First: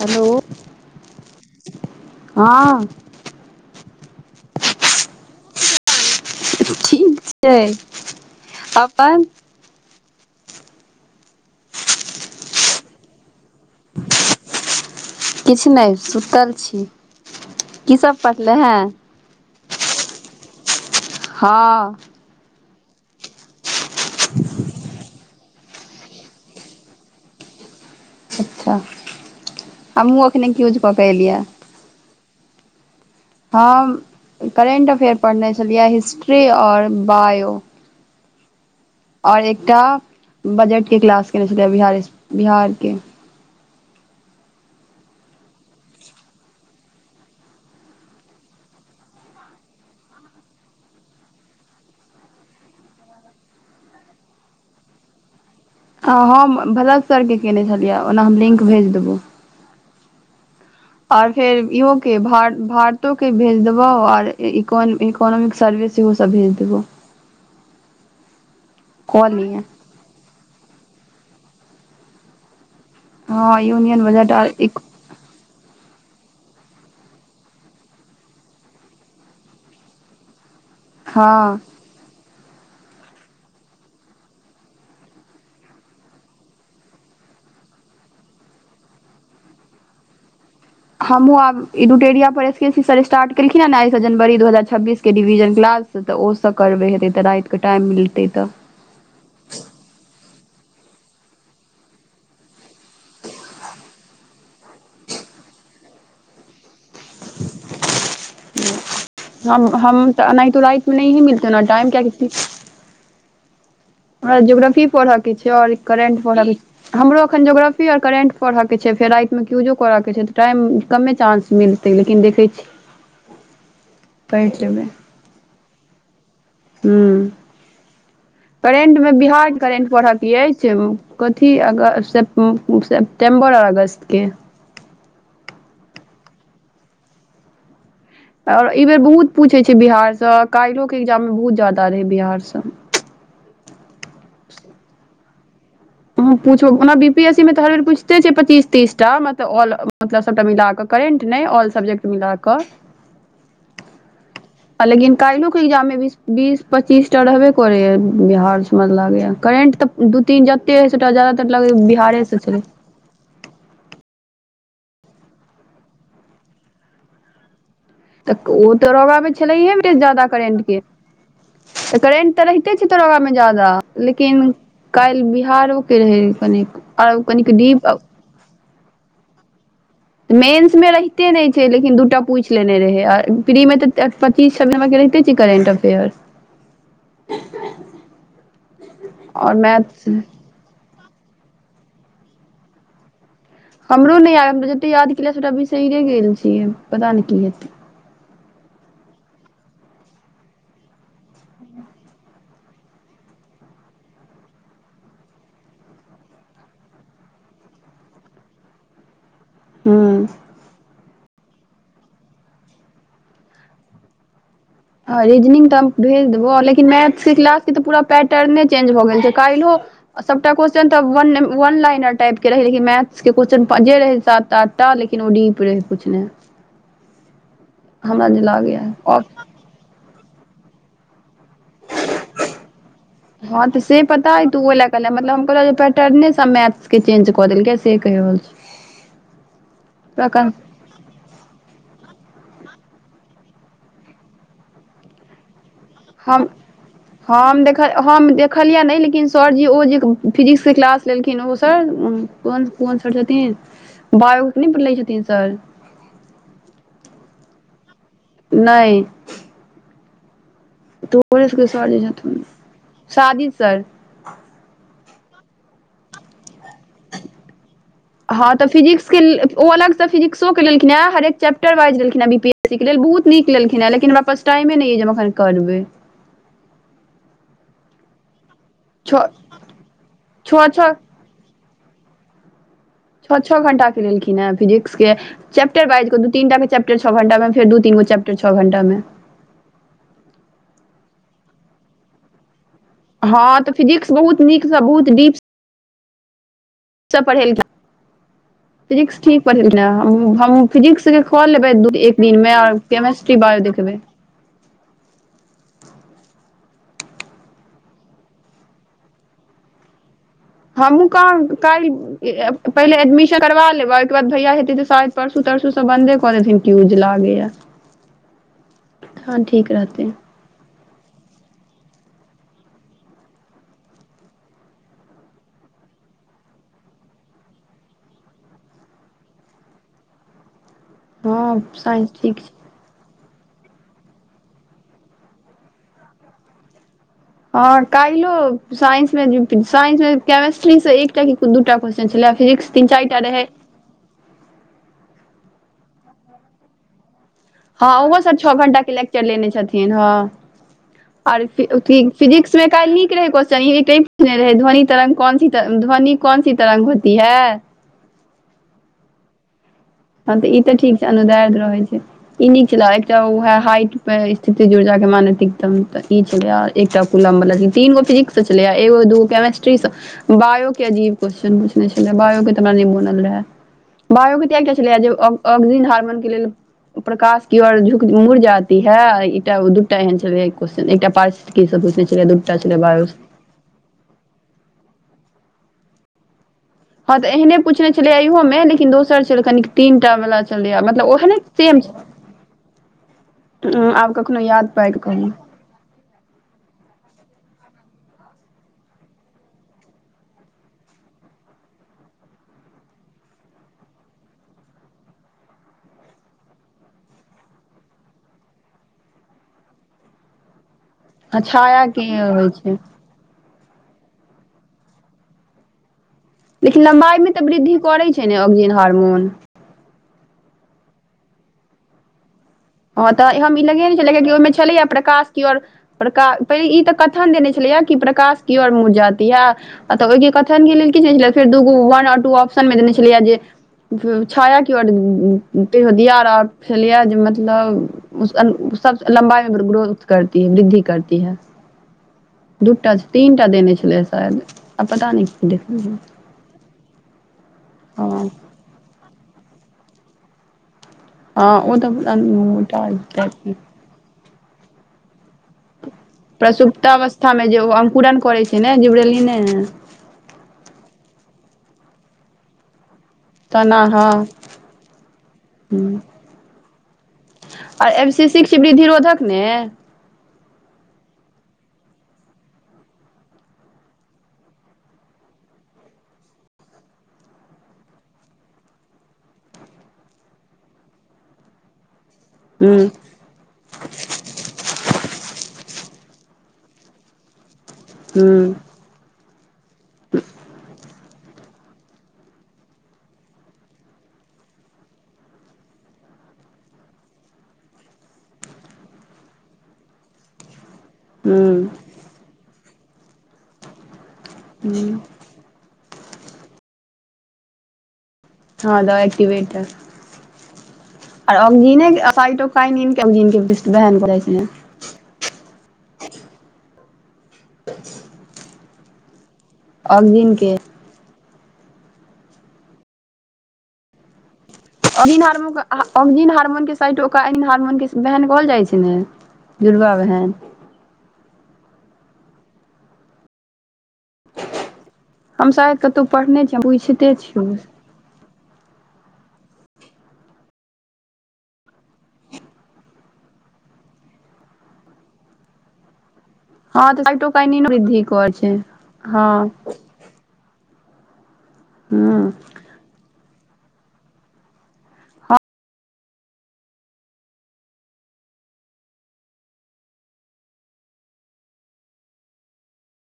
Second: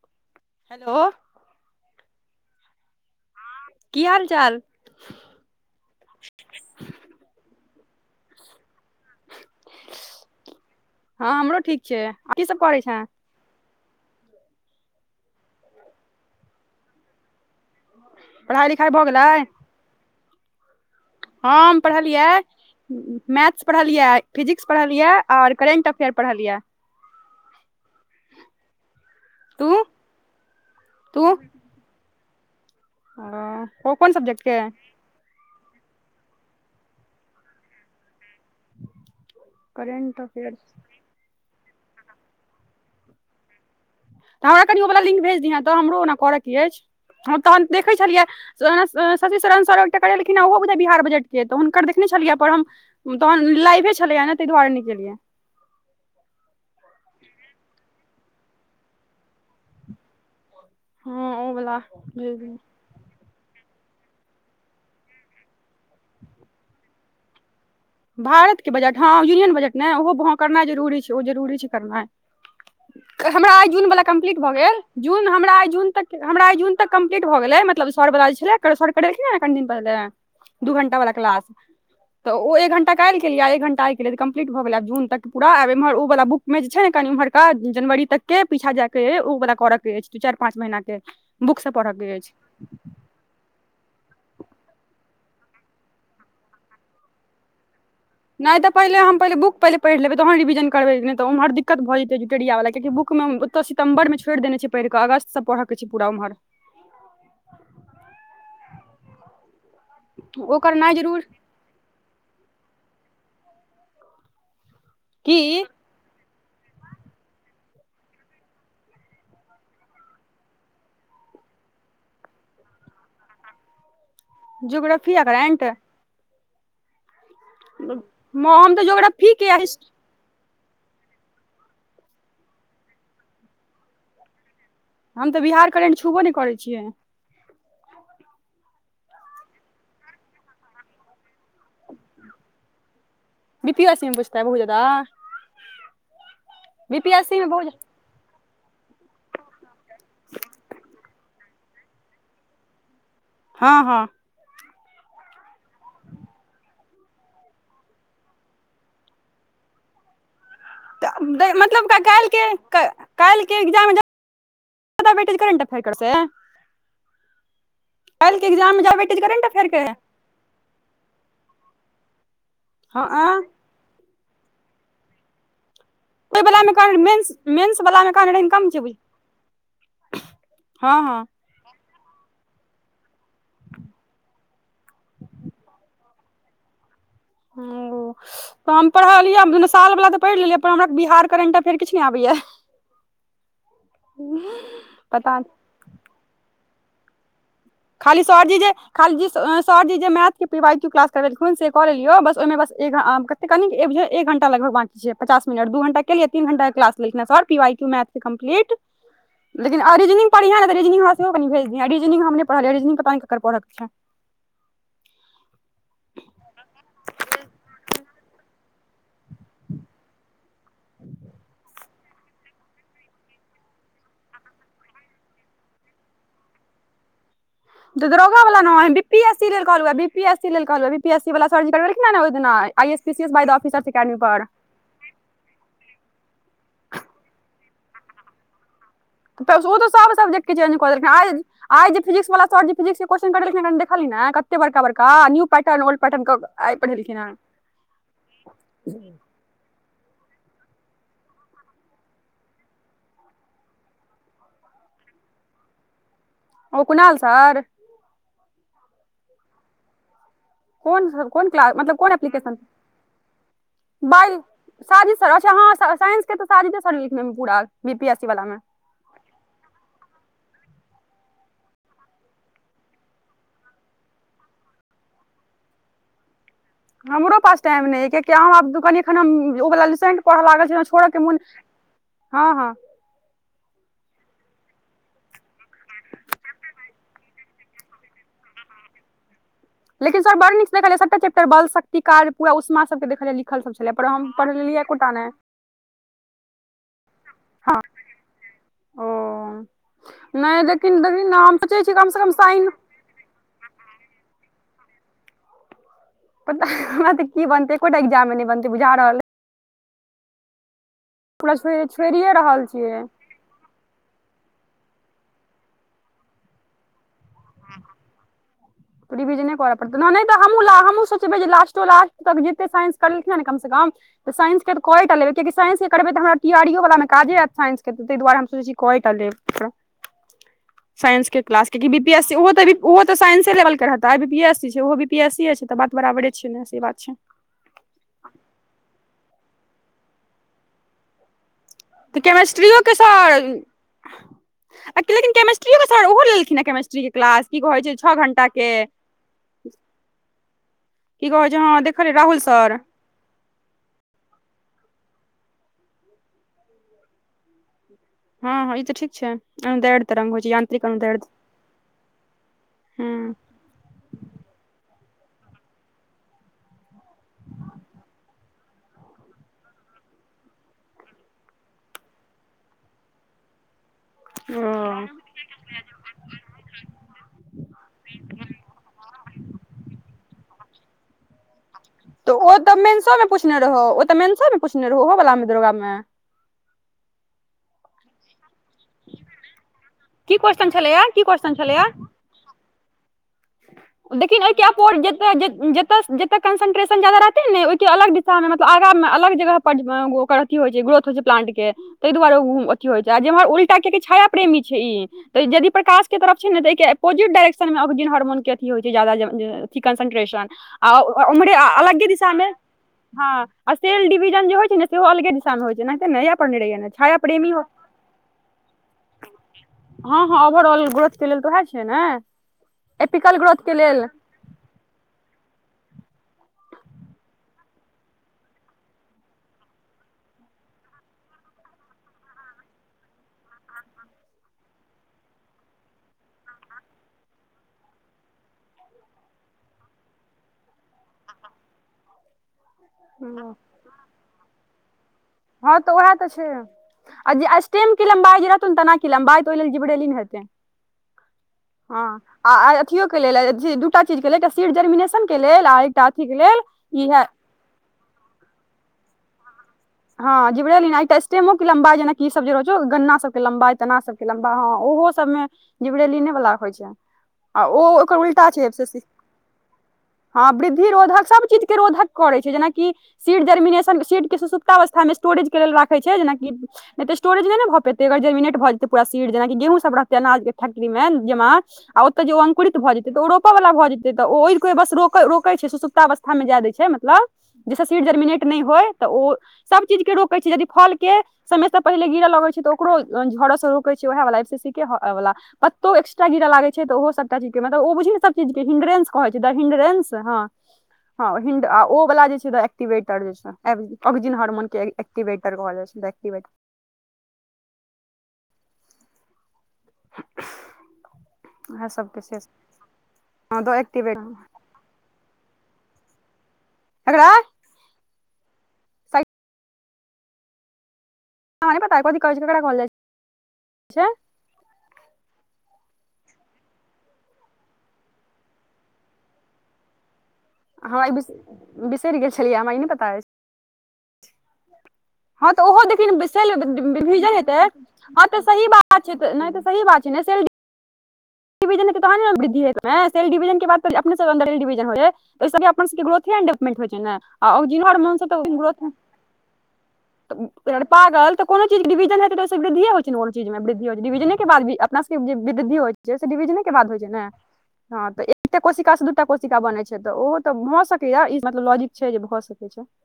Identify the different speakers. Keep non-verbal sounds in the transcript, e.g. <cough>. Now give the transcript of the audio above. Speaker 1: Hello
Speaker 2: hello
Speaker 1: हँ
Speaker 2: की हाल चाल?
Speaker 1: ठीक छैय, अपन?
Speaker 2: हँ हमरो ठीक छैय की सब करै छे?
Speaker 1: किछु नहि सुतल छी की सब पढ़ले
Speaker 2: पढ़ाइ
Speaker 1: हैं
Speaker 2: लिखाइ भऽ गेलै? हम
Speaker 1: हँ
Speaker 2: पढ़लियै मैथ्स पढ़लियै फिजिक्स पढ़लियै आओर करेन्ट अफेयर पढ़लियै।
Speaker 1: अच्छा
Speaker 2: तू
Speaker 1: हमहुँ अखने क्यूज कऽ के
Speaker 2: तू
Speaker 1: एलियै।
Speaker 2: अ, ओ
Speaker 1: हम
Speaker 2: कोन सब्जेक्ट के
Speaker 1: करेंट अफेयर पढ़ने छलियै हिस्ट्री आओर बायो। आओर एकटा
Speaker 2: करेंट अफेयर तऽ
Speaker 1: बजट के क्लास केने छलै बि बिहार के
Speaker 2: तऽ हमरा कनि ओ वला लिंक भेज दिहे तऽ हमरो ओना पड़य के अछि हम तहन देखैत छलियै शशि शरण सर एकटा करेलखिने ओहोै बिहार बजट के तऽ हुनकर देखने छलियै पर हम तहन लाइवे छलैया ने ताहि दुआरे निकेलिये
Speaker 1: हम भरत सरके केने छलियै ओना हम लिंक भेज देबो आर
Speaker 2: हँ ओ
Speaker 1: फेर
Speaker 2: वला
Speaker 1: इहो के
Speaker 2: भेज दिहे
Speaker 1: भार भार त के भेज देबो आ इकोनामिक सर्विस सेहो सब भेज देबो
Speaker 2: भारतके बजट हँ
Speaker 1: कऽ
Speaker 2: यूनियन
Speaker 1: लिहें
Speaker 2: बजट नहि ओहो करनाइ जरूरी छै ओ जरूरी छै करनाइ हमरा
Speaker 1: हँ
Speaker 2: आइ जून वला
Speaker 1: यूनियन बजट
Speaker 2: कम्प्लीट
Speaker 1: आर
Speaker 2: भऽ
Speaker 1: एक
Speaker 2: गेल जून हमरा जून तक हमरा जून तक कम्प्लीट भऽ गेलै मतलब सर बला जे छलै सर करेलखिन कनि दिन पहिले दू घंटा वाला क्लास
Speaker 1: हँ
Speaker 2: तऽ ओ एक घण्टा काल्हि केलिए एक घंटा आइ केलिए त कम्पलीट भऽ गेलै जून क पूरा आब एम्हर ओ व बुकमे छै ने कनि ओम्हरा जनवरी तक के पीछा जाय के ओ प करऽ के अछि चारि पाँच महिना के
Speaker 1: हमू आ
Speaker 2: बुक से पढ़ऽ के अछि
Speaker 1: इडुटेरिया पर सी सर स्टार्ट कएलखिन आइ सँ जनवरीू दू हजार छब्बीस केँ रिवीन कलास तऽ ओ सब करबै हेत तऽ राति टाइम मिल
Speaker 2: नहि तऽ पहिने हम पहले बुक पहिले पढ़ लेबे तहन रिविजन करबे न त उमहर दिक्कत भ जेतैे इडुटोरिया वला क कियाकि बुक में तऽ सितम्बर छोरदेने छै पढ़ कऽ अगस्त पढ़ऽ के छै पूरा ओमहर
Speaker 1: हम हम तऽ
Speaker 2: ओ करनाइ जरूर
Speaker 1: राति <unintelligible> तना टाइम क्य कत ओके ज्योग्रफी पढ़े के
Speaker 2: की
Speaker 1: छै और करेंट पढ़े के छै हमरो अखन जोग्राफी आर करेंट पढ़ऽ के छै फेर रातिमे क यूजो करऽ के छै तऽ टाइम कमे चांस मिल ते लेकिन देखै छी पढ़ि
Speaker 2: जोग्राफी आ करेंट
Speaker 1: ह
Speaker 2: हम तऽ
Speaker 1: करेंट मे
Speaker 2: जोग्रफी
Speaker 1: बिहार के करेंट
Speaker 2: हम
Speaker 1: पढ़त की अछि कथी अ सेप्टेम्बर आओर अगस्तके
Speaker 2: हम त बिहार करंट छुबो नहि करै छियै
Speaker 1: ओर ई बेर बहुत पूछै छै बिहार सँ काल्हि के एग्जाम मे बहुत जादा रहै बिहार सँ
Speaker 2: बी पी एस सी में बुछतै बहुत ज्यादा
Speaker 1: पूछना बी पी एस सी मे तऽरर पुछते छै पच्चीस तीस टा मलब मतलब सभटा मिल कऽ करेंट नहि ऑल सब्जेक्ट मिलाकऽ
Speaker 2: हँ हँ
Speaker 1: आ लेकिन काल्हिो के एग्जाम मे बीस बीस पच्चीस टा रहबे करे य बिहार मझ लागे या करेंट तऽ दू तीन जते हइ सेटा जादातर लगै
Speaker 2: मतलब काल्हि
Speaker 1: बिहारेसँ
Speaker 2: के
Speaker 1: छलै
Speaker 2: काल्हि के एग्जाम <unintelligible> करेंट अफेयर से के
Speaker 1: तऽ ओ
Speaker 2: एग्जाम मे
Speaker 1: तऽ
Speaker 2: जादा वेटेज
Speaker 1: रगाबे
Speaker 2: करेंट अफेयर के
Speaker 1: छलैये जादा करेंट के तऽ करेंट तऽ र क छै
Speaker 2: हँ
Speaker 1: दरोगा मे ज्यादा लेकिन काल्हि बिहार रहै कनिक आ कनिक डीप
Speaker 2: कान इननकम च भी
Speaker 1: मेन्स मे
Speaker 2: हँ
Speaker 1: रहते नहि लेकिन दूटा पूछि लेने रहे आ फ्री मे तऽ पच्चीस सब के रहि छै करेंट अफेयर
Speaker 2: तऽ हम
Speaker 1: आओर
Speaker 2: पढ़लियै साल
Speaker 1: मैथ्स
Speaker 2: बला तऽ पढ़ि लेलियै हमरा बिहार करेंट अफेयर फर किछु नहि आबैया
Speaker 1: हमरो नहि य हमरा जतेक याद
Speaker 2: पता
Speaker 1: केलियै
Speaker 2: नहि
Speaker 1: ओटा बिसरिरे गेल छियै पता नहि की हेतै
Speaker 2: खाली सरजी जे खाली जी, सरजी जे मैथके पि वार क्यू क्लास करबेलखिन, से कऽ लेलियै, बस ओहिमे बस। तऽ एक घंटा लग बाँकी छै, पचास मिनट। दू घंटा केलिय, तीन घंटा क्लास पी वी मैथ कम्पलीट। <inaudible> लेकिन आ
Speaker 1: हूँ
Speaker 2: रिजनिंग पढ़िहैं ने तऽ रिजनिंग हमरा सेहो कनि भेज दिहैं रिजनिंग हम नहि पढ़लियै रिजनिंग पता नहि ककर पढ़ के छै
Speaker 1: हँ रीजनिंग तऽ हम भेज देबौ लेकिन मैथके क्लासके तऽ पूरा पैटर्ने चेंज भऽ गेल छै काल्हि सभटा क्वेश्चन तऽ वन लाइन टाइप के रहै लेकिन मैथ्स के क्वेश्चन जे रहै सात आ ठा तऽ लेकिन ओ डीप रहै, पूछने।
Speaker 2: तऽ
Speaker 1: हमरा जे
Speaker 2: दरोगा वाला ना छै,
Speaker 1: लागैए
Speaker 2: बी पी
Speaker 1: आओर
Speaker 2: एस सी लेल कहल, बी पी एस सी लेल कहल। पी एस सी वा सर <unintelligible> करिन नेना आई एस पी एसऑफिरी पर
Speaker 1: ले, मतलब हम कहलहुँ पैटर्न सभ मैथके चेंज कऽ देलकै, से केह रहल छै।
Speaker 2: त ओ तऽ सब सब्जेक्ट के चेंज क देलखिन आइ आइ जे फिजिक वला सर जी <unintelligible> ने कते बड़काड़का न्य पैर्नलड
Speaker 1: हम हँ। <unintelligible> हम देखलियै नहि, लेकिन सरजी ओ जे फिजिक्सक क्लास लेलखिन, उ सर। कोन कोन सर छथिन बायो पर नहि लै छथिन सर
Speaker 2: ओ कुणाल सर
Speaker 1: नई
Speaker 2: कोन
Speaker 1: तोहरे
Speaker 2: कोन
Speaker 1: सबके
Speaker 2: क्लास
Speaker 1: सर
Speaker 2: मतलब
Speaker 1: जे
Speaker 2: कोन
Speaker 1: छथुन
Speaker 2: एप्लीकेशन।
Speaker 1: साजिद सर
Speaker 2: बाइ शाजीद सर अच्छा हँ साइंस के तऽ शादिदे सर लिखने में पूरा। बी पी एस सी वाला
Speaker 1: हँ
Speaker 2: मे
Speaker 1: तऽ फिजिक्स ' ओ अलगसँ फिजिक्सोक क लेलखिन हँ हरेक चैप्टर वाइज दखिन हँ बी एसी के लेल बहुत नीक लेलखिन हँ लेकिन हमरा पास टाइमे नहि जे ओ ख करटब <unintelligible>
Speaker 2: हमरो पास टाइम नहि या कियकि हम आब कनि एखन
Speaker 1: छओ
Speaker 2: हम ओवला लुसेंट पढ़ऽ लागल
Speaker 1: छओ
Speaker 2: छी जे
Speaker 1: छओ
Speaker 2: छोड़ऽ के मोने हँ हँ
Speaker 1: छओ छओ घंटा के लेलखिन हेँ फिजिक्स के चैप्टर वाइज दू-तीनटा चैप्टर छओ घंटामे, फेर दू-तीन गो चैप्टर छओ घंटामे
Speaker 2: लेकिन सर ब नटा चैपट ब सकै <unintelligible> ती <unintelligible> काज पूरा उष्मा सबके देखलियै
Speaker 1: हँ
Speaker 2: लिखल
Speaker 1: तऽ
Speaker 2: सब छलै पर
Speaker 1: फिजिक्स
Speaker 2: हम
Speaker 1: बहुत नीकसँ
Speaker 2: पढ़लियै
Speaker 1: बहुत
Speaker 2: एकोटा नहि
Speaker 1: पढ़े। <inaudible> फिजिक्स ठीक
Speaker 2: ओ
Speaker 1: पढ़े ने
Speaker 2: नहि
Speaker 1: हम
Speaker 2: लेकिन
Speaker 1: फिजिक्स के
Speaker 2: लेकिन
Speaker 1: खो
Speaker 2: हम सोचै
Speaker 1: लेबैू
Speaker 2: छियै कमसँ
Speaker 1: एक
Speaker 2: कम
Speaker 1: दिनमे
Speaker 2: साइन
Speaker 1: <unintelligible> केमिस्ट्री, बायो देखबे।
Speaker 2: पता हमरा तऽ की बनतै एकोटा एग्जाम मे नहि बनतै बुझा रहल अय
Speaker 1: हमहु क
Speaker 2: पूरा छोड़ि छोड़िये रहल
Speaker 1: पहिले
Speaker 2: छियै
Speaker 1: एडमिशन करबा लेबै ओहिके बाद भैया हेतै तऽ सायद परसू तरसू बन्दे कऽ देथिन कियुज लागेया
Speaker 2: रीविजने कर पड़तै
Speaker 1: रहतै
Speaker 2: नहि एकटा हमहूँ ला हमहूँ सोचबै जे लास्टो लास्ट तक जते साइंस करेलखिन हैं न कम से कम तऽ साइंस कऽ लेबै, किएकि साइंसके करब तऽ हमरा तैयारीवला मे काजे लागत। साइंसके ताहि दुआरे सोचैत छी, कऽ लेब। साइंसक
Speaker 1: हँ
Speaker 2: क्लासके B
Speaker 1: science
Speaker 2: P S <unintelligible> C
Speaker 1: ठीक छै
Speaker 2: लेल। चल हटा पी एसी छै भी पी एस स छै त बात बराबरे छै ने से बात छै
Speaker 1: हँ काल्हियो साइंस मे जे साइंस मे केमेस्ट्री से एकटा कि दूटा क्वेश्चन छै
Speaker 2: केमेस्ट्रियो के सर लेकिन केमेस्ट्रियो सर ओ लेलखिनेँ यो केमेिस्ट्रीक के क्लास की कहै
Speaker 1: हँ
Speaker 2: छै
Speaker 1: ओहो सभ
Speaker 2: घंटा
Speaker 1: छओ
Speaker 2: के
Speaker 1: घंटाक लेक्चर लेने छथिन हँ
Speaker 2: की
Speaker 1: और
Speaker 2: कहै छै हँ देखलियै राहुल
Speaker 1: फिजिक्स मे
Speaker 2: सर
Speaker 1: काल्हि नीक रहै क्वेश्चन ई कह पूछने रहै ध्वनि तरंग क कोन सी ध्वनि क कोन सी तरंग होती है।
Speaker 2: हँ हँ ई तऽ ठीक छै तरंग
Speaker 1: हँ
Speaker 2: होइ
Speaker 1: तऽ
Speaker 2: छै
Speaker 1: ई तऽ
Speaker 2: यांत्रिक
Speaker 1: ठीक छै
Speaker 2: अनुदैर्ध
Speaker 1: अनुर्दैय रहे छै ई नीक छल
Speaker 2: हूँ
Speaker 1: एकटा उएह हाइट पे स्थिति ऊर्जा कऽ मानैत ई छल, एकटा कुलममे तीन गो फिजिक्स। सचलिया एू केमेस्ट्री स बायो के अजीब क्वेश्चन पूछने छलै बायो के त हमरा नै बनल रहै बायो के त
Speaker 2: ओ
Speaker 1: एकटा ऑगजीन हार्मोन के लेल प्रकाश की ओर झुक मुड़ जाती है एकटा दूटा एहन छल कन एकटा पास की सब पुछने छलै दूटा छलै बायुस
Speaker 2: पूछने रहौ, ओ तऽ मेनसोमे पूछने रहौ ओहो वाला मे दरोगा मे
Speaker 1: हँ तऽ एहने पूछने छलेै इयहो मे लेकिन। इ दोसर छलै कनिक तीनटा
Speaker 2: की
Speaker 1: वला
Speaker 2: क्वेश्चन
Speaker 1: छलै
Speaker 2: छलैया
Speaker 1: मतलब
Speaker 2: की
Speaker 1: ओहने
Speaker 2: क्वेश्चन
Speaker 1: सेम आब कखनो
Speaker 2: देखिन न
Speaker 1: याद पाइक कहू
Speaker 2: <unintelligible> त कंसन्ट्रेशन ज्यादा रहतै ने ओहि के अलग दिशा मे मतलब आगा मे अलग जगह पर में ओकर अथी होइ छै ग्रोथ होइ छै प्लांट के ताहि दुआरे ओ अथी होइ छै आ जेम्हर उल्टा कियाकि छाया प्रेमी छै ई तऽ यदि प्रकाश तरफ छै ने तऽ एक अपोजि डायरेक्शन में। मोन कियाकी होइ छै ज्यादा जे जे अथि कंसंट्रेशन आ ओमरे
Speaker 1: छाया के
Speaker 2: अलगे दिशा
Speaker 1: होइ
Speaker 2: में
Speaker 1: छै
Speaker 2: हँ। आ सेल डिविजन जे होइ छै ने से ओ अलगे दिशा में होइ छैना हि
Speaker 1: लेकिन लम्बाई मे तऽ वृद्धि करै छै ने ऑक्जिन हार्मोन
Speaker 2: हँ हँ ओवर आउल ग्रोथ के लेल तऽ वेहे छै ने
Speaker 1: हँ तऽ
Speaker 2: एपिकल
Speaker 1: ई हम ई
Speaker 2: ग्रोथ के
Speaker 1: लगेने
Speaker 2: लेल
Speaker 1: छलियै कियाकी ओहिमे छलैया प्रकाश कर प्रका <unintelligible> श पहिले ई तऽ कथन देने छलै हा कि प्रकाश की ओर मुर जाति है आ तऽ ओहिके कथन लेल किछु नहि छलै, फेर दू गो वन आ टू ऑप्शनमे देने छलियै जे। छाया की <unintelligible> र दिया मतलब ओ सब सँ लम्बाई मे ग्रोथ करती है वृद्धि करती है दूटा तीनटा देने छलै शायद आब पता न
Speaker 2: हँ तऽ उएह तऽ छै आ जे स्टेम के
Speaker 1: हँ
Speaker 2: लम्बाई तन तनाकी लम्बाई तोहि जिबड़ेेलीन हेतै।
Speaker 1: ओ तऽ
Speaker 2: हँ आ
Speaker 1: मोटा
Speaker 2: अथियो के लेल
Speaker 1: टाइप
Speaker 2: जे दूटा। चीज के ले एकटा सीट जर्मिनेशन के लेल आ एकटा अथी के लेल इहै
Speaker 1: प्रसुप्तावस्था मे जे ओ अंकुरन करै छै ने जिब्रेली नैने
Speaker 2: हँ जीब्रेलीन स्टेनो के लम्बाई जेना कि इ सभ रहै छौ गन्ना।
Speaker 1: तना
Speaker 2: लम्बा-तना
Speaker 1: ह
Speaker 2: सभके लम्बा होइ छै, ओहो सभमे जिबरेलिनवाला होइत छै। आ ओ
Speaker 1: एम
Speaker 2: ओकर
Speaker 1: सी
Speaker 2: उल्टा
Speaker 1: सिक्स वृद्धि
Speaker 2: छैे।
Speaker 1: रोधक ने
Speaker 2: हँ, वृद्धि-रोधक सभ चीजके रोधक करै छै, जेना कि सीड जर्मिनेशन, सीडके। अवस्था मे स्टोरेज के लेल राखै छै जेनाकि। एते स्टोरेज नहि ने भऽ पेतै, गर जमिनेट भऽ जेतै। पूरा सीर जेना गेहूँ सभ रहतै, अनाजक फैक्ट्रीमे जमा। आ ओतऽ जे ओ
Speaker 1: हूं
Speaker 2: अंकुरित भ जेतै तऽ ओ रोपऽ वला भऽ जेतै त ओहि के बस र रोके छै सुसुकता अवस्था मे जाय देै छै मतलब। जहिसे सीड
Speaker 1: हूं
Speaker 2: जर्मिनेट नहि होय तऽ ओ सभ चीजके रोकै छै यदि फलके। समयसँ पहिने गिरऽ लगैत छै तऽ ओकरो झड़सँ रोकैत छै, ओएहवाला सीसी वाला। पत्तो एक्स्ट्रा गिर लागै छै तऽ ओहो सभटा चीज के मतलब ओ बुझी ने सभ चीज के हिंग्रेंस कहै छै द हिंग्रेंस हँ
Speaker 1: हूं
Speaker 2: ह ओ वला जे छै एक्टिवेटर ऑग्जिन हार्मोन
Speaker 1: हूं
Speaker 2: एकटिवेट भऽ जैय छै एक्टिवेट
Speaker 1: हँ दबाई पीबै त आ
Speaker 2: इएह
Speaker 1: अजिे
Speaker 2: सबके
Speaker 1: त
Speaker 2: से
Speaker 1: त ख नजिन के
Speaker 2: हँ द
Speaker 1: बहन कर छ।
Speaker 2: एक्टिवेटर
Speaker 1: <unintelligible>
Speaker 2: <inaudible>
Speaker 1: <inaudible>
Speaker 2: साइड
Speaker 1: ऑग्जिन के
Speaker 2: हमरा नै पता कथी कहै छै करा कहल जाइ छै।
Speaker 1: हार्मोनक साइड <unintelligible> ओ हार्मोनक बहन कहल जाइ छै ने। दुर्गा बहन। <unintelligible>
Speaker 2: हं ई बिस बिसरि गेल छलियै हमरा ई नहि पता अछि हँ
Speaker 1: हम
Speaker 2: तऽ
Speaker 1: शायद
Speaker 2: ओहो
Speaker 1: कतहु
Speaker 2: देखिन बीसै
Speaker 1: पढ़ने छियै हम पूछिते
Speaker 2: भिजल
Speaker 1: छियौ
Speaker 2: हेतै हँ तऽ सही बात छै नहि तऽ सही बात छै ने सेलडिबिजल तहन ने वृद्धि हेतै सेलडिविजल के बाद अपने सेलडिविजल हेतै ओहि से अपना ग्रोथ हड मट होइ
Speaker 1: हँ
Speaker 2: छै
Speaker 1: तऽ
Speaker 2: ने आ
Speaker 1: साइटोकाइनिनो
Speaker 2: जहर
Speaker 1: वृद्धि
Speaker 2: मनसँ
Speaker 1: करै
Speaker 2: तऽ
Speaker 1: छै
Speaker 2: ग्रोथ
Speaker 1: हँ
Speaker 2: पागल त को चीज डिवजने
Speaker 1: हँ
Speaker 2: हेतै त ओई स वृद्धिये होइ कोन चीज मे वृद्धि हो छै डिविजने के बाद अपना सबके जे वृद्धि होइ छै से डिविजने के बाद होइ छै ने हँ तऽ एकटाे कोशिका से दूटा कोशिका बन छै तऽ ओहो तऽ भऽ सकैया ई मतलब लॉजिक छै जे भऽ <inaudible>